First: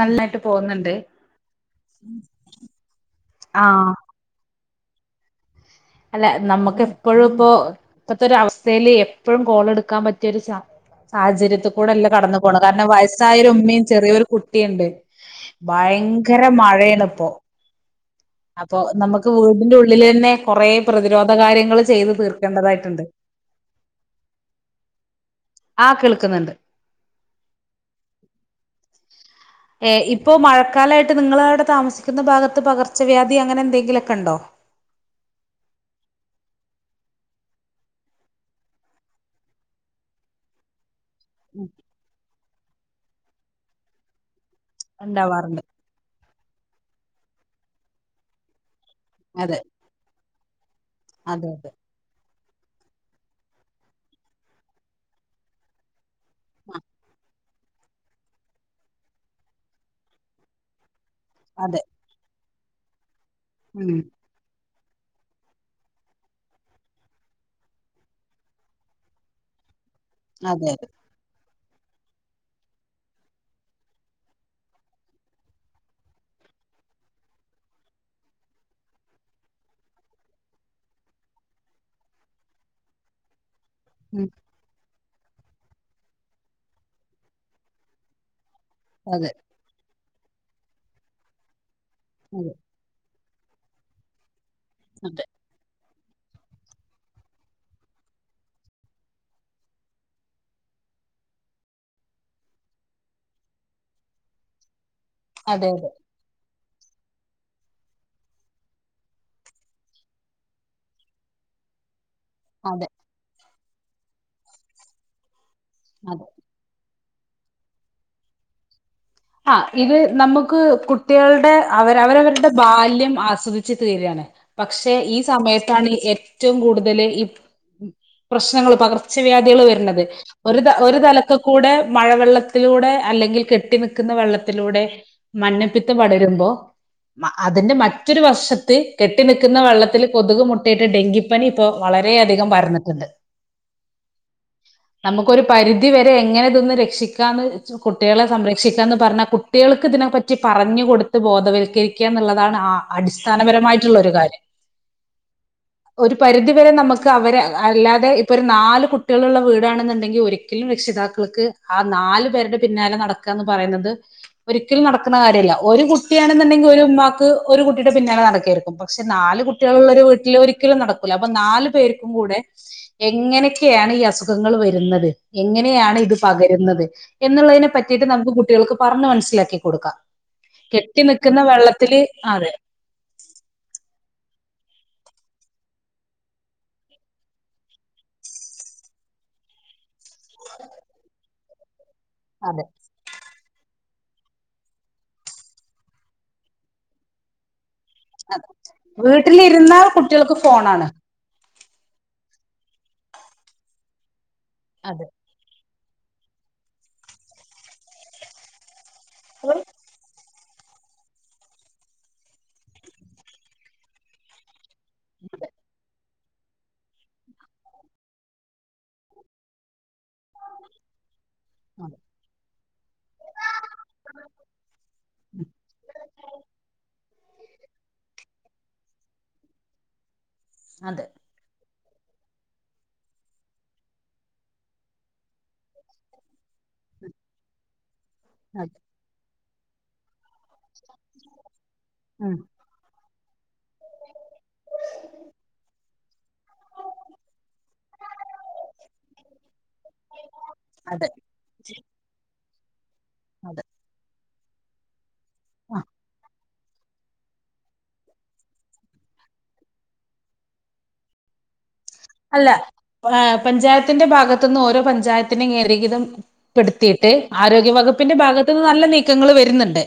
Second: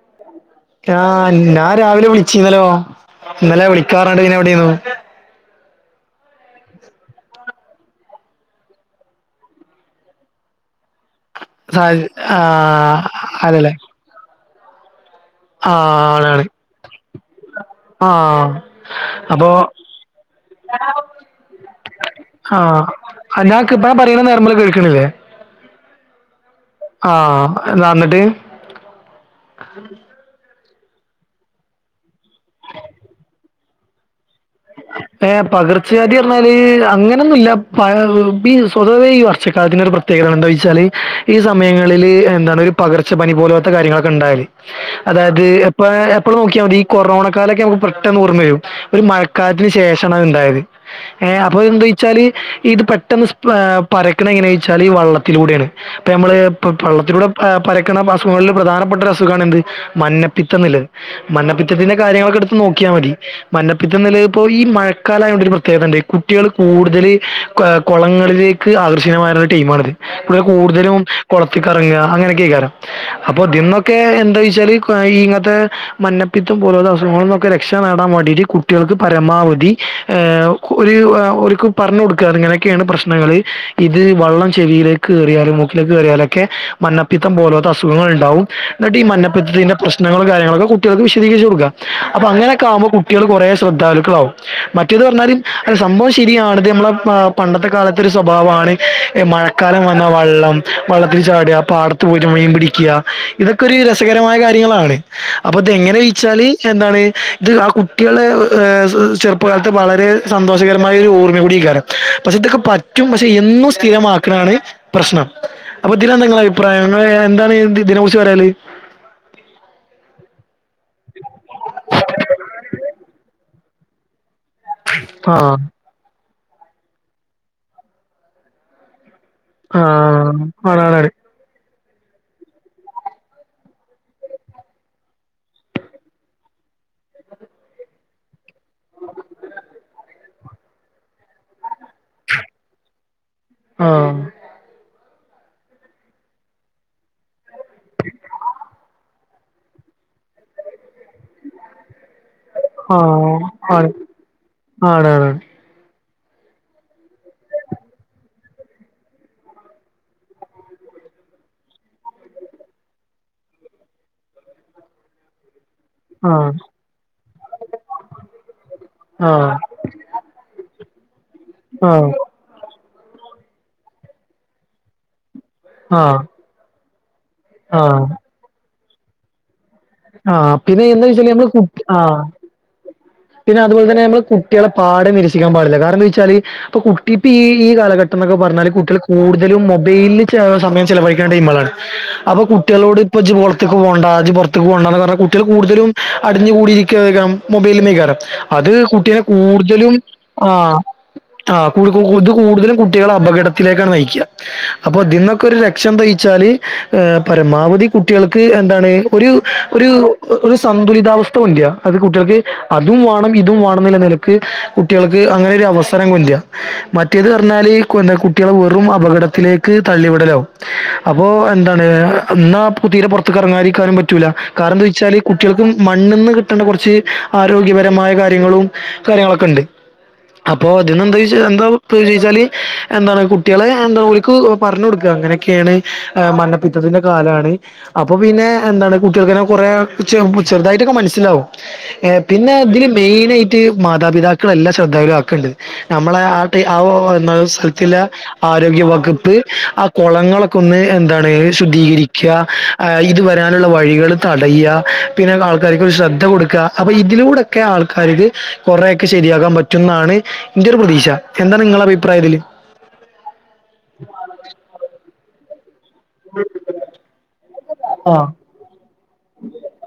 നല്ല ആ ഞാൻ രാവിലെ വിളിചീന്നല്ലോ ഇന്നലെ വിളിക്കാന്ന് പറഞ്ഞിട്ട് പിന്നെ എവിടെയെന്ന് ൻ്റെ അല്ല നമ്മുക്ക് എപ്പഴും പ്പോ ഇപ്പത്തോര വസ്ഥയില് എപ്പഴും കാളെട്ക്കാൻ പറ്റിയരു ചാൻ സാഹച സാഹചര്യത്തികൂടെല്ല കടന്നു പോകുന്നെ കാരണം ആഹ് വയസ്സായൊരു അതല്ലേ ഉമ്മിം ചെറിയൊരു കുട്ടിണ്ട് ആഹ് ഭയങ്കര ആണാണ് മഴേണ് ഇപ്പൊ ആഹ് അപ്പൊ നമ്മക്ക് അപ്പൊ വീടിൻ്റുള്ളിലെന്നെ കുറേ പ്രതിരോധ കാര്യങ്ങള് ചെയ്തു തീർക്കേണ്ടതായിട്ടുണ്ട് ആഹ് ഞാൻ ഇപ്പ പറയണ നേർമല കേൾക്കണില്ലേ ആ കേൾക്കുന്നുണ്ട് ആഹ് എന്താ ന്നിട്ട് ഏ ഇപ്പൊ മഴ ൽക്കാലായിട്ട് നിങ്ങളവടെ താമസിക്കുന്ന ഭാഗത്ത് പകർച്ചവ്യാധി അങ്ങനെ എന്തെങ്കിലൊക്കെണ്ടോ ഏ പകർച്ചവാതിന്നറിഞ്ഞാല് അങ്ങനെയൊന്നുല്ല പകർ ഈ സ്വതവേ ഈ വർഷക്കാലത്തിനൊരു പ്രത്യേക ങ്ങനൊണ്ടോ ന്നോയ്ചാല് ഈ സമയങ്ങളില് ന്താണ് ഒരു പകർച്ചപ്പനി പോലോത്ത കാര്യങ്ങളൊക്കെ ണ്ടായി അതായത് ഉണ്ടാവാറുണ്ട് എപ്പ എപ്പൊ നോക്കിയാമതി, ഈ കൊറോണ കാലൊക്കെ നമക്ക് പെട്ടെന്ന് ഓർമ്മ വരും ഒരു അതെ കാലത്തിന് ശേഷാണ് അത്ണ്ടായത്. ഏ അതെ അപ്പൊ അതെ എന്താെച്ചാല് ഇത് പെട്ടെന്ന് സ്പ്രാ പരക്ക്ണ എങ്ങനെയാന്നച്ചാല് ഈ വള്ളത്തിലൂടെയാണ് അപ്പൊ നമ്മള് വള്ളത്തിലൂടെ ആ പരക്ക്ണ അസുഖങ്ങളിൽ പ്രധാനപ്പെട്ട ഒരു അസുഖാണ് എന്ത് മഞ്ഞപ്പിത്ത ന്ന്ള്ളത്. അതെ മഞ്ഞപ്പിത്തത്തിന്റെ കാര്യങ്ങളൊക്കെ ഇട്ത്ത് നോക്കിയാമതി. ഉം മഞ്ഞപ്പിത്ത നില് ഈ മഴക്കാലയോണ്ടൊരു പ്രത്യേകതണ്ട്. കുട്ട്യാള് കൂടുതൽ കോ കൊളങ്ങളിലേക്ക് ആകർഷണീയമായ ടീമാണിത് ഇവടെ അതെ അതെ കൂടുതലും കൊള ചുറ്റിക്കറങ്ങ അങ്ങനെക്കെയ്കാരം അപ്പൊ തിന്നൊക്കെ ന്താന്നോയ്ച്ചാല് ങ്ങത്തെ മഞ്ഞപ്പിത്ത പോലോത്ത അസുഖങ്ങളിന്നൊക്കെ രക്ഷ നേടാൻ വേണ്ടിട്ട് കുട്ട്യാൾക്ക് പരമാവധി ഏ ഓര് ഓര്ക്ക് പറഞ്ഞോട്ക ഇങ്ങനെകേണ് പ്രശ്നങ്ങള് ഇത് ഉം വള്ളം ചെവിലേക്ക് കേറിയാലും മൂക്കിലേക്ക് കേറിയാലൊക്കെ മഞ്ഞപ്പിത്തം പോലോത്തെ അസുഖങ്ങളുണ്ടാവും, ന്നിട്ട് ഈ അതെ മഞ്ഞപിത്തത്തിന്റെ പ്രശ്നങ്ങളും കാര്യങ്ങളൊക്കെ കുട്ടികൾക്ക് വിശദീകരിച്ച് കൊടുക്ക. അപ്പൊ അതെ അങ്ങനൊക്കെ ആവുമ്പോ കു കുട്ടിയാൾ കുറെ ശ്രദ്ധാലുക്കളാവും. മറ്റേത് പറഞ്ഞാൽ സംഭവം ശെരിയാണത്. മ്മളെ ആ പണ്ടത്തെ കാലത്തൊരു സ്വഭാവമാണ് മഴക്കാലം വന്നാ വള്ളം വള്ളത്തിൽ ചാട്ആ പാടത്ത് പോയീട്ട് മീൻ പിടിക്ക്യ ഇതൊക്കെ ഒരു രസകരമായ കാര്യങ്ങളാണ്. അപ്പൊ അതെ അതെ ഇതെങ്ങനെഴിച്ചാല് എന്താണ് ഇത് ആ കുട്ടിയാളെ ഏ ചെറുപ്പകാലത്ത് വളരെ സന്തോഷകരമായ ഒരു ഓർമ്മ കൂടിയ്കാരം. പക്ഷെ ഇതൊക്കെ അതെ പറ്റും. പക്ഷെ എന്നും സ്ഥിരമാക്കണാണ് പ്രശ്നം അപ്പൊ അതെ തിലെങ്ങളെ അഭിപ്രായം. ങ്ങളെ എന്താണ് തിനെകുറിച്ച് പറനുള്ളത്. ആ ഇത് നമുക്ക് കുട്ടികൾടെ അവർ അവരവരുടെ ബാല്യം ആസ്വദി ച്ച് തീരാണ്. പക്ഷെ ഈ ആ സമയത്താണ് ഏറ്റ റ്റവും കൂടുതൽ ഈ പ്രശ്നങ്ങൾ പകർ കർചവ്യാധികൾ ആ വര്ന്നത്. ഒരു ഒരു ആണാണാണ് തലത്ത് കൂടെ മഴവെള്ളത്തിലൂടെ അല്ലങ്കിൽ കെട്ടിനിക്ക് ന്ന വെള്ളത്തിലൂടെ മഞ്ഞപ്പിത്തം പടരുമ്പോ, അതിന്റെ മറ്റൊരു വശത്തി ത്തി കെട്ടി നിക്കുന്ന വെള്ളത്തിൽ കൊതുക് മുട്ടിയിട്ട് ഡെങ്കിപ്പനി പ്പോ വളരെയധികം പരന്നിട്ടുണ്ട്. ആ നമുക്കൊരു പരിധിവരെ എങ്ങനെ ഇതൊന്ന് രക്ഷിക്കാന്ന് കുട്ടിയാളെ സംര ക്ഷിക്കാന്ന് പറഞ്ഞാ കുട്ടിയാൾക്ക് ഇതിനെപ്പറ്റി പറഞ്ഞ് കൊടുത്ത് ബോധവൽക്കരി ക്‌യാ ന്ന്ള്ളതാണ് ആ ആണ് അടിസ്ഥാനപരമായിട്ടുള്ളൊരു കാര്യം. ആണാണ് ഒരു പരിധിവരെ നമക്ക് അവരെ അല്ലാതെ ഇപ്പൊരു നാല് കുട്ടികളുള്ള വീടാണെന്ന്ണ്ടെങ്കിൽ ഒരിക്കലും രക്ഷിത താക്കൾക്ക് ആ നാല് പേരുടെ പിന്നാലെ നടക്ക് ആന്ന് പറയുന്നത് ഒരിക്കലും നടക്ണ കാര്യല്ല. ഒരു ആ കുട്ടിയാണെന്നുണ്ടെങ്കിൽ ഒരു ഉമ്മാക്ക് ഒരു കുട്ടിയുടെ പിന്നാലെ നടയ്ക്കര്ക്കും, പക്ഷെ നാല് ആ കുട്ടിയാളുള്ളൊരു വീട്ടിൽ ഒരിക്കലും നടക്കി അപ്പൊ നാലു ആഹ് പേർക്കും കൂടെ എങ്ങനൊക്കെയാണ് ഈ അസുഖങ്ങൾ വരുന്നത് എങ്ങനെയാണ് ഇത് ആഹ് പകരുന്നത് എന്ന് ത്തിട്ട് ആഹ് നമുക് കുട്ടിയാൾക്ക് പറഞ്ഞ്നസ്സിലാക്കി കൊടുക്കാ. ആഹ് പിന്നെ കെട്ടി എന്താ വെച്ചാല് നിക്കുന്ന നമ്മള് കു വെള്ളത്തില് ആഹ് ആ അതെ പിന്നെ അതു പോൽ തന്നെ കുട്ടിയാളെ പാഠം നിരസിക്കാൻ പാടില്ല. കാരണം ന്തായ്ച്ചാൽ ഇപ്പൊ കുട്ടി ഇപ്പ ഈ ഈ കാലഘട്ടം ന്നൊക്കെ പറഞ്ഞാൽ കുട്ടിയാൾ കൂടുതലും മൊബൈല് ചാ സമയം ചെലവഴിക്കേണ്ട ടീ മ്മളകളാണ്. അപ്പൊ അതെ കുട്ടികളോട് ഇപ്പൊ ഇജ്ജ് ഓൾ ത്ത്ക്ക് പോണ്ട ജ് പൊറത് ക്ക് പോകണ്ടന്ന് പറഞ്ഞ കുട്ടിയാൾ കൂടുതലും അടിഞ്ഞുകൂടിയിരിക്കെയ്ക്കാരം മൊബൈൽമേ അത് കുട്ടിയാള് വീട്ടിലിരുന്നാൽ കൂടുതലും കുട്ടികൾക്ക് ആ ഫോണാണ് ആ കൂടു കൂടുതലും കുട്ടികളെ അപകടത്തിലേക്കാണ് നയിക്ക്യ. അപ്പൊ അതെ അതിന്നൊക്കെ ഒരു രക് ക്ഷം തയ്ച്ചാല് പരമാവധി കുട്ടിയൾക്ക് എന്താണ് ഒരു അതെ ഒരു ഒരു സന്തുലിതാവസ്ഥ ഉല്യാ, അത് കുട്ടിയാൾക്ക് അതും വാണം ഇതും വാണം ന്ന നില കുട്ടിയാൾക്ക് അങ്ങനൊരു അവസരംല്ല്യാ. മറ്റേതർഞ്ഞാല് കോ കുട്ടിയാളെ വെറും അപകടത്തിലേക്ക് തള്ളിവിടലാവും. അപ്പൊ ന്താണ് അതെ ന്നാ കു തീരെ പുറത്ത്ക്ക് അറങ്ങാരിക്കാനും പറ്റൂല. കാരണം ന്താച്ചാല് കുട്ടിയാൾക് മണ് മണ്ണ്ന്ന് കിട്ടേണ്ട കൊർച്ച് അരോഗ്യപരമായ കാര്യങ്ങളും കാര്യങ്ങളൊക്കെ ഇണ്ട്. അപ്പോ അതെ ഇതിനന്താ യ്ച്ചാ ന്താവും പുഞ്ചിച്ചാല് എന്താണ് കുട്ടിയാളെ എന്താ ഓൽക് പറഞ് കൊടക്കാ ങ്ങനൊക്കേണ് മഞ്ഞപ്പിത്തത്തി തിന്റെ കാലാണ് അപ്പൊ പിന്നെ അതെ എന്താണ് കുട്ടിയാൾക്കെന്നെ കൊറേ ചെർ പുച് ചെർതായിട്ടൊക്കെ മനസ്സിലാവും ഏഹ് ഉം. പിന്നെ തില് മെയിനായിട്ട് മാതാപിതാക്കളല്ല ശ്രദ്ധയ്ല് ആക്ക്ണ്ട് നമ്മളെ ആഹ് തൈ ആവോ സ്ത്തില ആരോഗ്യ വകുപ്പ് ആഹ് കൊളങ്ങളൊക്കെ ഒന്ന് അതെ എന്താണ് ശുദ്ധികരിക്ക്യ ആഹ് ഇത് അതെ വരാനുള്ള വഴികൾ തടയ്യ പിന്നെ ആ ആൾക്കാർക്ക് ക്കൊരു ശ്രദ്ധ കൊടുക്ക് ആ ഇതിലൂടൊക്കെ ആൾക്കാർക്ക് കൊറെയൊക്കെ ശെരിയാകാൻ പറ്റുംന്നാണ് ഇന്റെ ഒരു പ്രതീക്ഷ എന്താ നിങ്ങളെ അഭി അല്ല അഹ് പഞ്ചായത്തിന്റെ ഭാഗത്തുന്ന് ഓരോ പഞ്ചായത്തിനും [unintelligible] ദം പെടുത്തീട്ട് ആരോഗ്യ വകുപ്പിന്റെ ആഹ് ഭാഗത്തുന്ന് നല്ല നീക്കങ്ങൾ വെരുന്നുണ്ട്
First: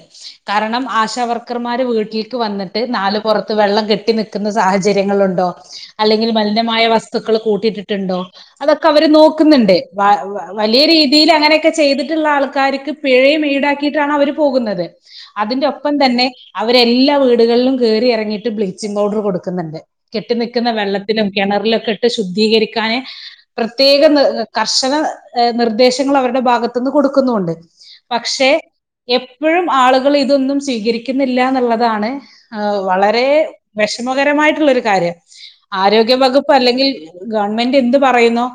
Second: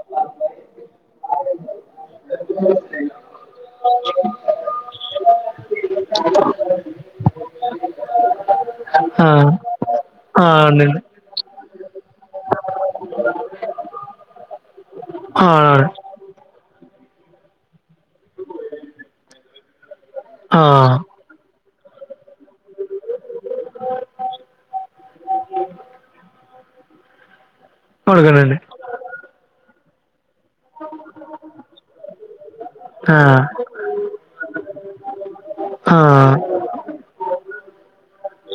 കാരണം ആശാവർക്കർമാർ വീട്ടിൽക്ക് വന്നിട്ട് നാല് പൊറത്ത് വെള്ളം കെട്ടി നിൽക്കുന്ന സാഹചര്യങ്ങളുണ്ട് ണ്ടോ അല്ലെങ്കിൽ മലിനമായ വസ്തുക്കൾ കൂട്ടിയിട്ടിട്ട്ണ്ടോ അതൊക്കെ അവര് ആഹ് നോക്കുന്ന്ണ്ട് വലിയ ഉണ്ട് ഉണ്ട് രീതിയിൽ അങ്ങനൊക്കെ ചെയ്തിട്ടുള്ള ആൾക്കാർക്ക് പിഴയും ഈടാക്കിയിട്ടാണ് അവര് പോകുന്നത് ആഹ് അതിന്റെ ആണ് ഒപ്പം തന്നെ അവരെല്ലാ വീടുകളിലും കേറി ഇറങ്ങിയിട്ട് ബ്ലീച്ചിങ് പൗഡർ കൊടുക്കുന്നുണ്ട് കെട്ടി ആണ് നിക്കുന്ന ആഹ് വെള്ളത്തിലും കെണറിലും ശുദ്ധീകരിക്കാന് പ്രത്യാക നി കർശന നിർദ്ദേശങ്ങൾ അവരുടെ ഭാഗത്ത്ന്ന് കൊട്ത്ത് കൊടുക്കുന്നുണ്ട് പക്ഷെ കൊടുക്കുന്നുണ്ട് എപ്പഴും ആളുകൾ ഇതൊന്നും സ്വീകരിക്ക്ന്നില്ല എന്നുള്ളതാണ് വളരെ ആഹ് വെഷമകരമായിട്ടുള്ളൊരു കാര്യം ആരോഗ്യ ആഹ് വകുപ്പ് അല്ലെങ്കിൽ ഗവൺമെന്റ് എന്ത് പറയുന്നോ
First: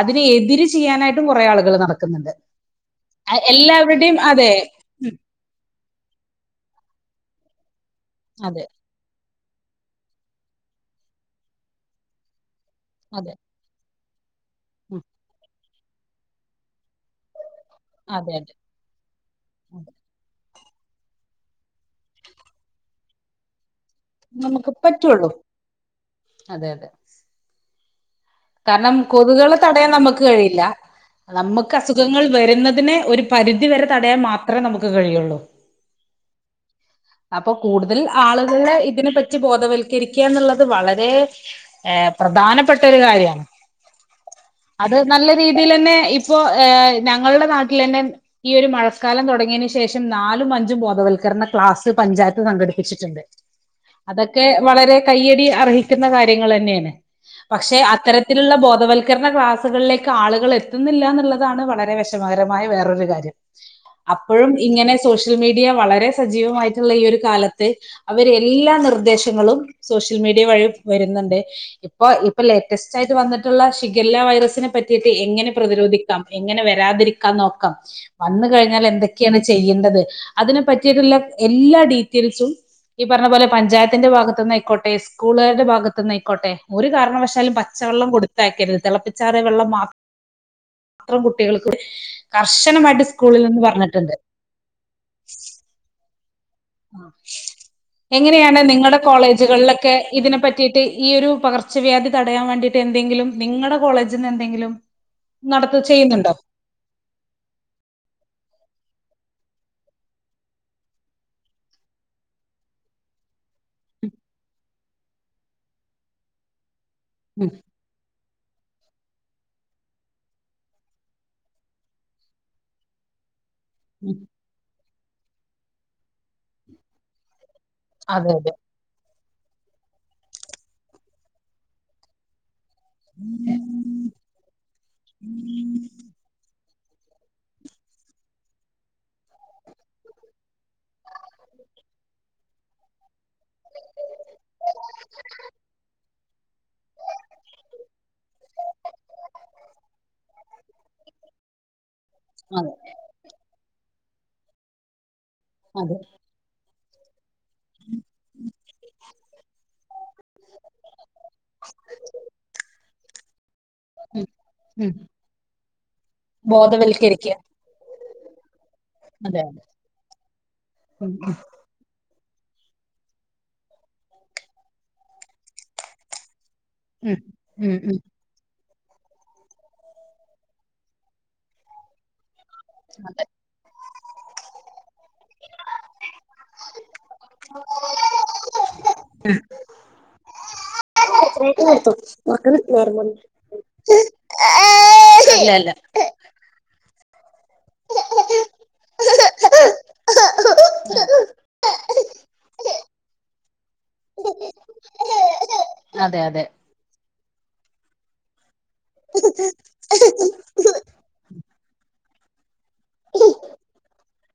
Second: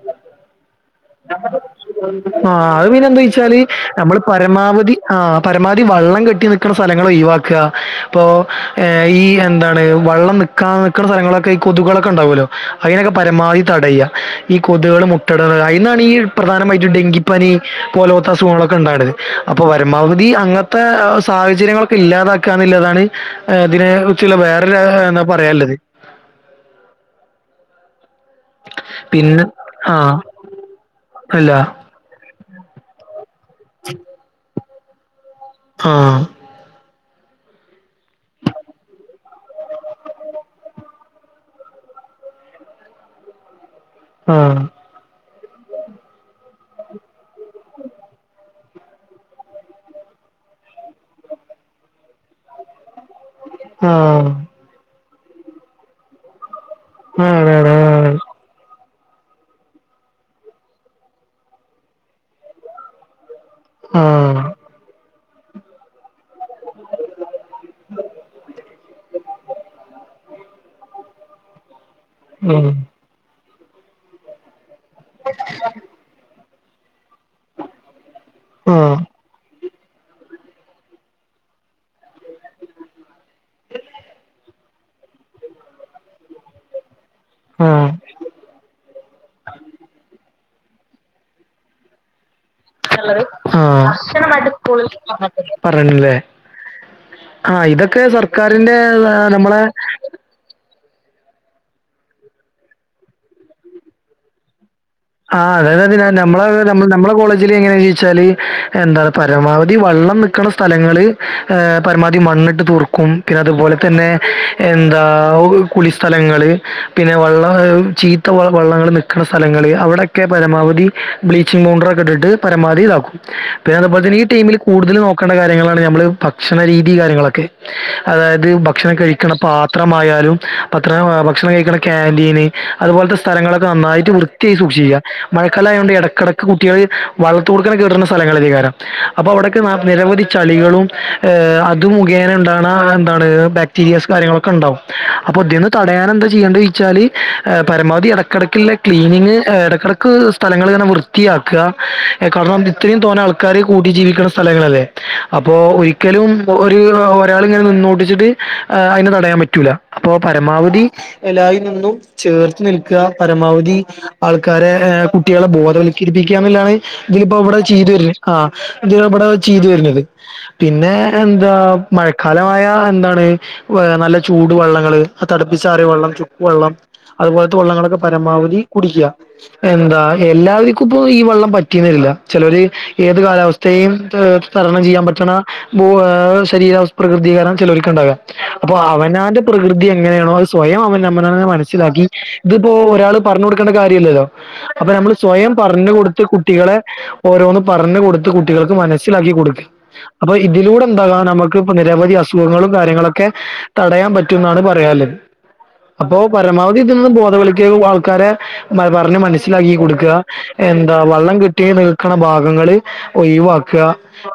അതിനെ എതിര് ചെയ്യാനായിട്ടും കുറേ ആളുകൾ നടക്കുന്നുണ്ട് ആഹ് അത് പിന്നെന്താ ച്ചാല് നമ്മൾ എല്ലാവരുടെയും അതെ പരമാവധി ആഹ് പരമാവധി വള്ളം കെട്ടി നിക്ക്ന്ന സ്ഥല- ങള് ഒഴിവാക്ക അപ്പോ അതെ ഈ- ന്താണ് വള്ളം നിക്കാ നിക്ക്ണ സ്ഥലങ്ങളൊക്കെ ഈ കൊതുകുകളൊക്കെ ഉണ്ടാവല്ലോ അതിനെയൊക്കെ അതെ പരമാവി തടയാ ഈ കൊതുകൾ മുട്ടടുക ഐന്നാണ് ഈ പ്രധാനമായിട്ടും ഡെങ്കിപ്പനി പോലോത്ത അതെ അതെ അസുഖങ്ങളൊക്കെ ഉണ്ടാണിത് അപ്പൊ പരമാവധി അങ്ങത്തെ സാഹചര്യങ്ങളൊക്കെ ഇല്ലാതാക്കാന്ന്ള്ളതാണ് അതിനെ കുറിച്ചുള്ള നമുക്ക് വേറൊരു എന്നാ പറ്റുള്ളൂ പറയാൻള്ളത് അതെ അതെ കാരണം കൊതുകൾ തടയാൻ ആ നമക്ക് കഴിയില്ല അല്ല നമുക്ക് അസുഖങ്ങൾ വരുന്നതിന് ഒരു പരിധി വരെ തടയാൻ മാത്രേ നമുക്ക് കഴിയുള്ളൂ ആഹ് [inaudible] അപ്പൊ കൂടുതൽ ആളുകളെ ഇതിനെ പറ്റി ബോധവൽക്കരിക്ക്യ എന്നുള്ളത് വളരെ പ്രധാനപ്പെട്ട ഒരു കാര്യാണ് ആ ആ അത് നല്ല രീതിയിൽ തന്നെ ഇപ്പോ ഏഹ് ഞങ്ങളുടെ നാട്ടിൽ തന്നെ ഈ ഒരു മഴക്കാലം തുടങ്ങിയതിനു ശേഷം നാല് ലും മഞ്ചും ബോധവൽക്കരണ ക്ലാസ് പഞ്ചായത്ത് സംഘടിപ്പിച്ചിട്ടുണ്ട്. ആ, അതൊക്കെ വളരെ കൈയ്യടി അർഹിക്കുന്ന കാര്യങ്ങൾ തന്നെണ് ആണ് ആണ് പക്ഷെ ആണ് അത്തരത്തി ബോധവൽക്കരണ ക്ലാസുകളിലേക്ക് ആളുകൾ എത്തുന്നില്ലന്നുള്ളതാണ് വളരെ വിഷമകരമായ വേറൊരു കാര്യം ആഹ് അപ്പഴും ഇങ്ങനെ സോഷ്യൽ മീഡിയ വളരെ സജീവമായിട്ടുള്ള ഈ ഒരു കാലത്ത് അവർ എല്ലാ നിർദ്ദേശങ്ങളും സോ ഷ്യൽ മീഡിയ വഴി വരുന്നുണ്ട് ഇപ്പൊ ഇപ്പൊ ഉം ലേറ്റസ്റ്റ് ആയി വന്നിട്ടുള്ള ഷിഗല്ല വൈറസ്നെ പറ്റിട്ട് എങ്ങനെ പ്രതിരോധിക്കാം എങ്ങനെ വെരാതിരിക്കാം നോക്കാം വന്ന് ഒരു കഴിഞ്ഞാൽ ആഹ് എന്തൊക്കെയാണ് ചെയ്യ്ന്നത് അതിനെ പറ്റിയിട്ടുള്ള എല്ലാ ഡീറ്റെയിൽസും പറഞ്ഞ പോലെ പഞ്ചായത്തിന്റെ ഭാഗത്ത് നിന്നയ്ക്കോട്ടെ സ്കൂളാരുടെ ഭാഗത്ത് നിന്ന് ആയ്ക്കോട്ടെ ഒരു കാരണവശാലും പ ആഹ് പച്ചവെള്ളം കൊടുത്തയക്കരുത് തിളപ്പിച്ചാറിയ വെള്ളം മാത്രം കുട്ടികൾക്ക് കർശനമായിട്ട് സ്കൂളിൽ നിന്ന് പറഞ്ഞിട്ടുണ്ട് [unintelligible] ആഹ് [unintelligible] ഇതൊക്കെ എങ്ങനെയാണ് സർക്കാരിന്റെ നിങ്ങടെ നമ്മളെ കോളേജുകൾലൊക്കെ ഇതിനെ പറ്റീട്ട് ഈ ഒരു പകർച്ച പകർച്ചവ്യാധി തടയാൻ വേണ്ടിയിട്ട് എന്തെങ്കിലും നിങ്ങളുടെ കോളേജിൽ നിന്ന് എന്തെങ്കിലും ആഹ് അതായത് നടത്ത അത് ചെയ്യുന്നുണ്ടോ നമ്മ നമ്മെ കോളേജിൽ എങ്ങനെയാ ചോയ്ച്ചാല് എന്താ പറ പരമാവധി വെള്ളം നൽക്കണ സ്ഥലങ്ങള് ഹ പരമാവധി മണ്ണിട്ട് തൂർക്കും പിന്നെ അതുപോലെ തന്നെ- എന്താ കുളിസ്ഥഥലങ്ങള്- പിന്നെ ഉം വള്ളം ചീത്ത വ വള്ളങ്ങൾ നിൽക്കുന്ന സ്ഥലങ്ങളിൽ- അവിടെയൊക്കെ പരമാവധി ബ്ലീച്ചിങ് പൗഡർ ഒക്കെ ഇട്ടിട്ട് പരമാവധി താക്കും. പിന്നെ അതുപോലെ ഉം തന്നെ ഈടീമിൽ കൂടുതൽ നോക്കണ്ട കാര്യങ്ങളാണ് നമ്മള് ഭക്ഷണ രീതി കാര്യങ്ങളൊക്കെ. അതെ അതായത് അതെ ഭക്ഷണം കഴിക്കണ പാത്രമായാലും പത്രം ഭക്ഷണം കഴിക്കണ കാന്റീൻ - അതുപോലത്തെ സ്ഥലങ്ങളൊക്കെ നന്നായിട്ട് വൃത്തിയായി സൂക്ഷിക്കുക മഴക്കാലായതുകൊണ്ട് ഇടക്കിടക്ക്- കുട്ടികള് വളളത്തോടുക്ക കേറുന്ന സ്ഥലങ്ങളം അപ്പോ അവിടക്കെ നിരവധി ചളികളും - അത് മുഖേന ണ്ടാക്ന എന്താണ് ബാക്ടീരിയാസ് കാര്യങ്ങളൊക്കെ ഉണ്ടാാവും അപ്പൊ അതിൽന്ന് തടയൻ എന്താ ചെയ്യ? ചാല് പരമാവധി ഇടക്കിടക്കുള്ള ക്ലീൻ- ഇടക്കിടക്ക് സ്ഥലങ്ങിൽങ്ങനെ വൃത്തിയാക്കുക കാരണം അതെ ഇത്രയും തോന്നെ ആൾക്കാരെ കൂടി ജീവിക്ക- സ്ഥലങ്ങളല്ലേ അപ്പോ അതെ ഒരിക്കലും ഒര് - ഒരാള് ഇങ്ങനെ നിന്നോട്ടിച്ചിട്ട് അതിനെ തടയാൻ പറ്റൂല. അപ്പോ പരമാവധി എലായി നിന്നും ചേർത്ത് നിൽക്കുക പരമാവധി ഉം ആൾക്കാരെ ഉം കുട്ടികളെ ബോധവൽക്കരിപ്പിക്കുകന്നുള്ളാണ് ബോധവൽക്കരിക്കുക. ഇതിലിപ്പോ അവിടെ ചെയ്തു വരുന്നത് ആ ഇബടെ അതെ അതെ ചെയ്തു വരുന്നത് പിന്നെ ഉം ഉം എന്താ മഴ കാലമായ എന്താണ് നല്ല ചൂട് വെള്ളങ്ങൾ ആ തടുപ്പിച്ചാറിയ വള്ളം വെള്ളം ഉം അതുപോലത്തെ ഉം വള്ളങ്ങളൊക്കെ ഉം പരമാവധി കുടിക്കുക എന്താ എല്ലാവർക്കും ഇപ്പൊ ഈ വെള്ളം പറ്റിയന്നരില്ല ചിലര് ഏത് കാലാവസ്ഥേയും ത തരണം ചെയ്യാൻ പറ്റ ഭക്ഷണ ബോ ശരീര പ്രകൃതീകരണം ചേലോൽക് ണ്ടാക. അപ്പൊ അവനാന്റെ പ്രകൃതി എങ്ങനെ നേന്നോ സ്വയം അവനമ്മന മനസിലാക്കി ഇതിപ്പോ ഒരാൾ പറഞ്ഞ കാര്യല്ലല്ലോ അപ്പൊ നമ്മൾ ഇല്ല സ്വയം ഇല്ല പറഞ്ഞു കൊടുത്ത് കുട്ടികളെ ഏ ഓരോന്ന് പറഞ്ഞ് കൊടുത്ത് കുട്ടികൾക്ക് മനസ്സിലാക്കി കൊടുക്ക് അപ്പൊ ഇതിലൂടെ എന്താകാ നമുക്ക് ഇപ്പൊ നിരവധി അസുഖങ്ങളും കാര്യങ്ങളൊക്കെ തടയാൻ പറ്റും എന്നാണ് പറയാല് അപ്പോ അതെ അതെ പരമാവധി ഇതിൽന്ന് ബോ ബോധവൽകയ് ആൾക്കാരെ പറഞ്ഞ് മനസ്സിലാക്കി കൊടുക്കുക എന്താ വള്ളം കിട്ടിയെ നിൽക്കണ ഭാഗങ്ങള് ഒയിവാക്ക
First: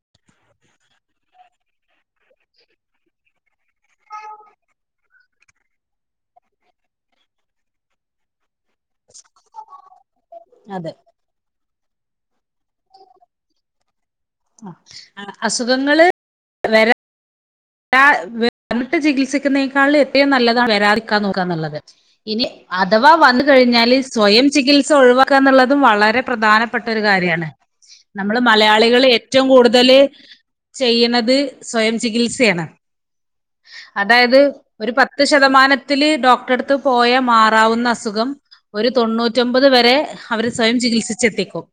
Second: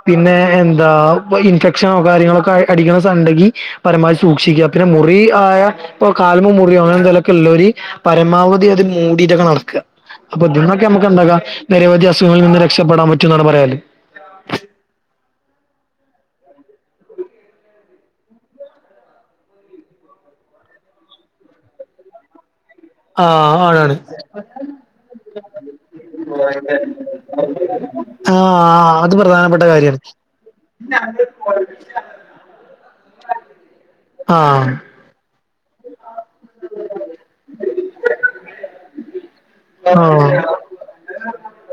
പിന്നെ എന്താ ഇപ്പൊ ഇൻഫെക്ഷനോ കാര്യങ്ങളോൊക്കെ അടിക്കണ സണ്ടങ്കി പരമാവധി സൂക്ഷിക്കുക പിന്നെ മു മുറി ആയ ഇപ്പൊ കാൽമ മുറിയോ അങ്ങനെന്തലൊക്കെല്ലോല് ഒരു പരമാവധി അത് മൂടീട്ടൊക്കെ നടക്കുക അപ്പൊ ഇതിന്നൊക്കെ അതെ നമുക്ക് എന്താകാ നിരവധി അസുഖങ്ങളിൽ നിന്ന് രക്ഷപ്പെടാൻ പറ്റും എന്നാണ് പറയാല് വേറെ ടാ വി വിട്ട് ചികിത്സിക്കുന്നതിനേക്കാൾ എത്രയും നല്ലതാണ് വരാതിരിക്കാൻ നോക്കാ എന്നുള്ളത് ഇനി അഥവാ വന്ന് ആഹ് ആണാണ് കഴിഞ്ഞാല് സ്വയം ചികിത്സ ഒഴിവാക്കാ എന്നുള്ളതും വളരെ പ്രധാനപ്പെട്ട ഒരു കാര്യാണ് നമ്മള് ആഹ് മലയാളികൾ അത് ഏറ്റവും പ്രധാനപ്പെട്ട കൂടുതല് കാര്യാണ് ചെയ്യുന്നത് സ്വയം ചികിത്സയാണ് അതായത് ആഹ് ഒരു പത്ത് ശതം ശതമാനത്തില് ഡോക്ടറെ അടുത്ത് പോയാ മാറാവുന്ന അസുഖം ഒരു തൊണ്ണൂറ്റ് ശ നൂറ്റൊമ്പത് വരെ ആഹ് അവർ സ്വയം ചികിത്സിച്ചെത്തിക്കും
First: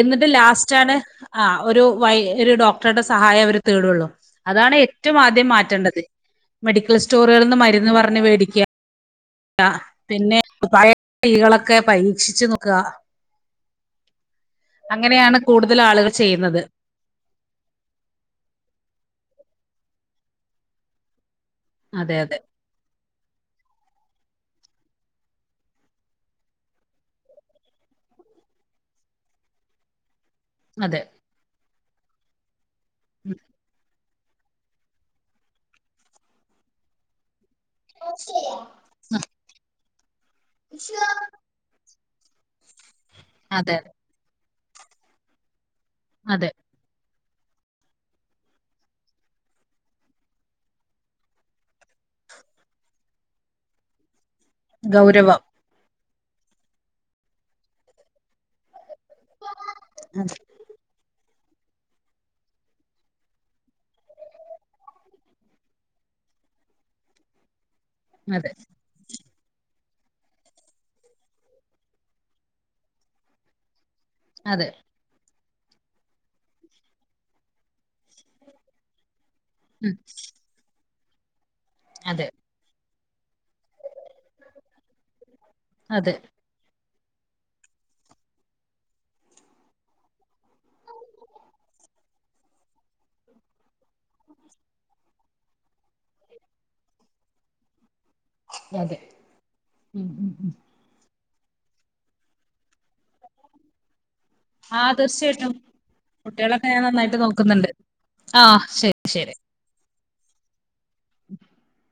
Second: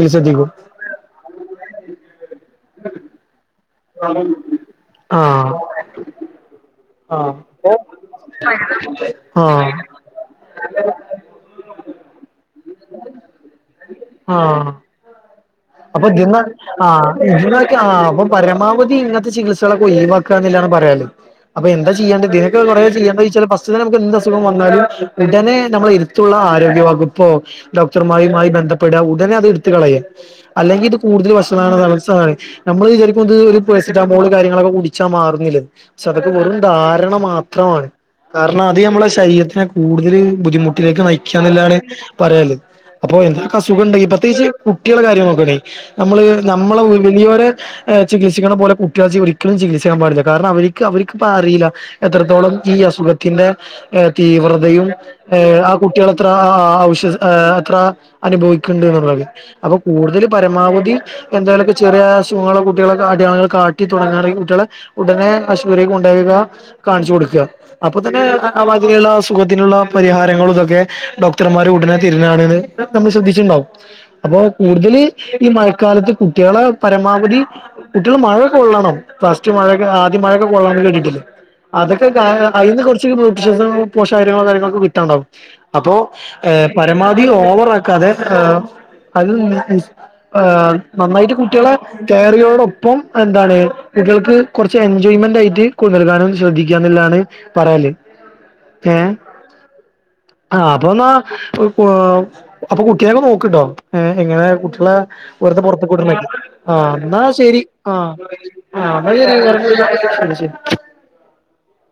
എന്നിട്ട് ലാസ്റ്റ് ആണ് ആ ഒരു വയ് ഒരു ഡോക്ടറുടെ സഹായം അവർ തേടുള്ളൂ അതാണ് ഏറ്റവും ആദ്യം ആഹ് മാറ്റേണ്ടത് മെഡിക്കൽ സ്റ്റോറുകളിൽ നിന്ന് ആഹ് മരുന്ന് പറഞ്ഞ് മേടിക്കുക ക പിന്നെ ഉപായ കൈകളൊക്കെ പരീക്ഷിച്ചു നോക്കുക ആഹ് അങ്ങനെയാണ് കൂടുതൽ അപ്പൊ ആളുകൾ ഇതിന്ന് ചെയ്യുന്നത് ആ ഇതിനക്കെ ആ അപ്പൊ പരമാവധി ഇങ്ങത്തെ ചികിത്സകളൊക്കെ ലീവാക്കാന്ന്ല്ല ആണ് പറയാല്ലേ അപ്പൊ എന്താ അതെ ചെയ്യാണ്ട് അതെ ഇതിനക്കെ എന്താ ചെയ്യാന്നോയ്ച്ചാൽ ഫസ്റ്റിൽ തന്നെ നമുക് ഉടനെ നമ്മൾ ഇരുത്തുള്ള ആരോഗ്യ വകുപ്പൊ ഡോക്ടർമാരുമായി ബന്ധപ്പെടുക ഉടൻ അല്ലങ്കി അതെടുത്തു കളയ അല്ലങ്കി ഇത് അതെ കൂടുതൽ വഷളാക്ണ സമയത്ത് സഹാ നമ്മൾ വിചാരിക്കും ഇത് ഉം ഒരു കൊസ് റ്റമോൾ കാര്യങ്ങളൊക്കെ കുടിച്ചാ മാറുന്നില്ലത് പക്ഷേ അതൊക്കെ വെറും ധാരണ. മാത്രം ത്രമാണ് കാരണം അത് നമ്മളുടെ ശരീരത്തിനെ കൂടുതൽ ബുദ്ധിമുട്ടിലേക്ക് നയിക്കുകന്നല്ലതാണ് പറയാല്ലേ അപ്പൊ എന്തൊക്കാ അ അതെ സുഖം ഉണ്ടെങ്കി പ്രത്യേകിച്ച് കുട്ടികളുടെ കാര്യം നോക്കണി നമ്മള് അതെ നമ്മളെ വി വലിയോരെ ചികിത്സിക്കുന്ന പോലെ കുട്ടികളെ ഒരിക്കലും ചികിത്സിക്കാൻ പാടില്ല കാരണം അവർക്ക് അവർക്കിപ്പോ അറീല എത്രത്തോളം ഈ അസുഖത്തിന്റെ ഏ തീവ്രതയും ഏ ഗൗരവം ആ കുട്ടികൾ അത്ര അവശ്യ ഏ അത്ര അനുഭവിക്ണ്ട്ന്നും അപ്പൊ കൂടുതല് പരമാവധി എന്തെലൊക്കെ ചെറിയ അസുഖങ്ങൾ കുട്ട്യേൾ അടയാളങ്ങൾ കാട്ടി തുടങ്ങാണ് കുട്ട്യേളെ ഉടനെ ആശുപത്രീക് കൊണ്ടെയാക്കുക കാണിച്ചു കൊടുക്കുക അപ്പൊ തന്നെ അതെ അതിനുള്ള അസ് സുഖത്തിനുള്ള പരിഹാരങ്ങളും ഇതൊക്കെ ഡോക്ടർമാര് ഉടനെ തിരുന്നാണെ ന്ന് നമ്മൾ ശ്രദ്ധിച്ചിട്ടുണ്ടാവും അപ്പൊ അതെ കൂടുതല് ഈ മഴക്കാലത്ത് കുട്ടികളെ പരമാവധി കുട്ടികള് മഴ കൊള്ളണം ഫസ്റ്റ് മഴക്കെ ഉം ആദ്യ മഴയൊക്കെ കൊള്ളേണ്ടത് കേട്ടിട്ടില്ലേ അതൊക്കെ ക അതെ അയ്‌ന്ന് കൊ ർ [unintelligible] പോഷകങ്ങൾ കാര്യങ്ങളൊക്കെ കിട്ടാണ്ടാവും അപ്പോൾ അതെ ഏ പരമാവധി ഓവറാക്കാതെ ഏ അത് നന്നായിട്ട് കുട്ടികളെ കയറിയോടൊപ്പം എന്താണ് കുട്ടികൾക്ക് കുറച്ച് എൻജോയ്മെന്റ് ആയിട്ട്കൂടുതൽ കാലം ശ്രദ്ധിക്കുക എന്നുള്ളതാണ് പറയാല് ഏ അതെ ഉം ഉം ഉം ആ അപ്പൊന്നാ അപ്പൊ കുട്ടിയൊക്കെ നോക്കിട്ടോ എങ്ങനെ ആ കുട്ടികളെ തീർച്ചയായിട്ടും വെറുതെ പുറത്തേക്ക് വിടാൻ നോക്ക് കുട്ടികളൊക്കെ ആ ഞാൻ നന്നായിട്ട് എന്ന ശെരി നോക്കുന്നുണ്ട് ആ ആ ശരി ആ ശരി എന്ന [inaudible] [inaudible]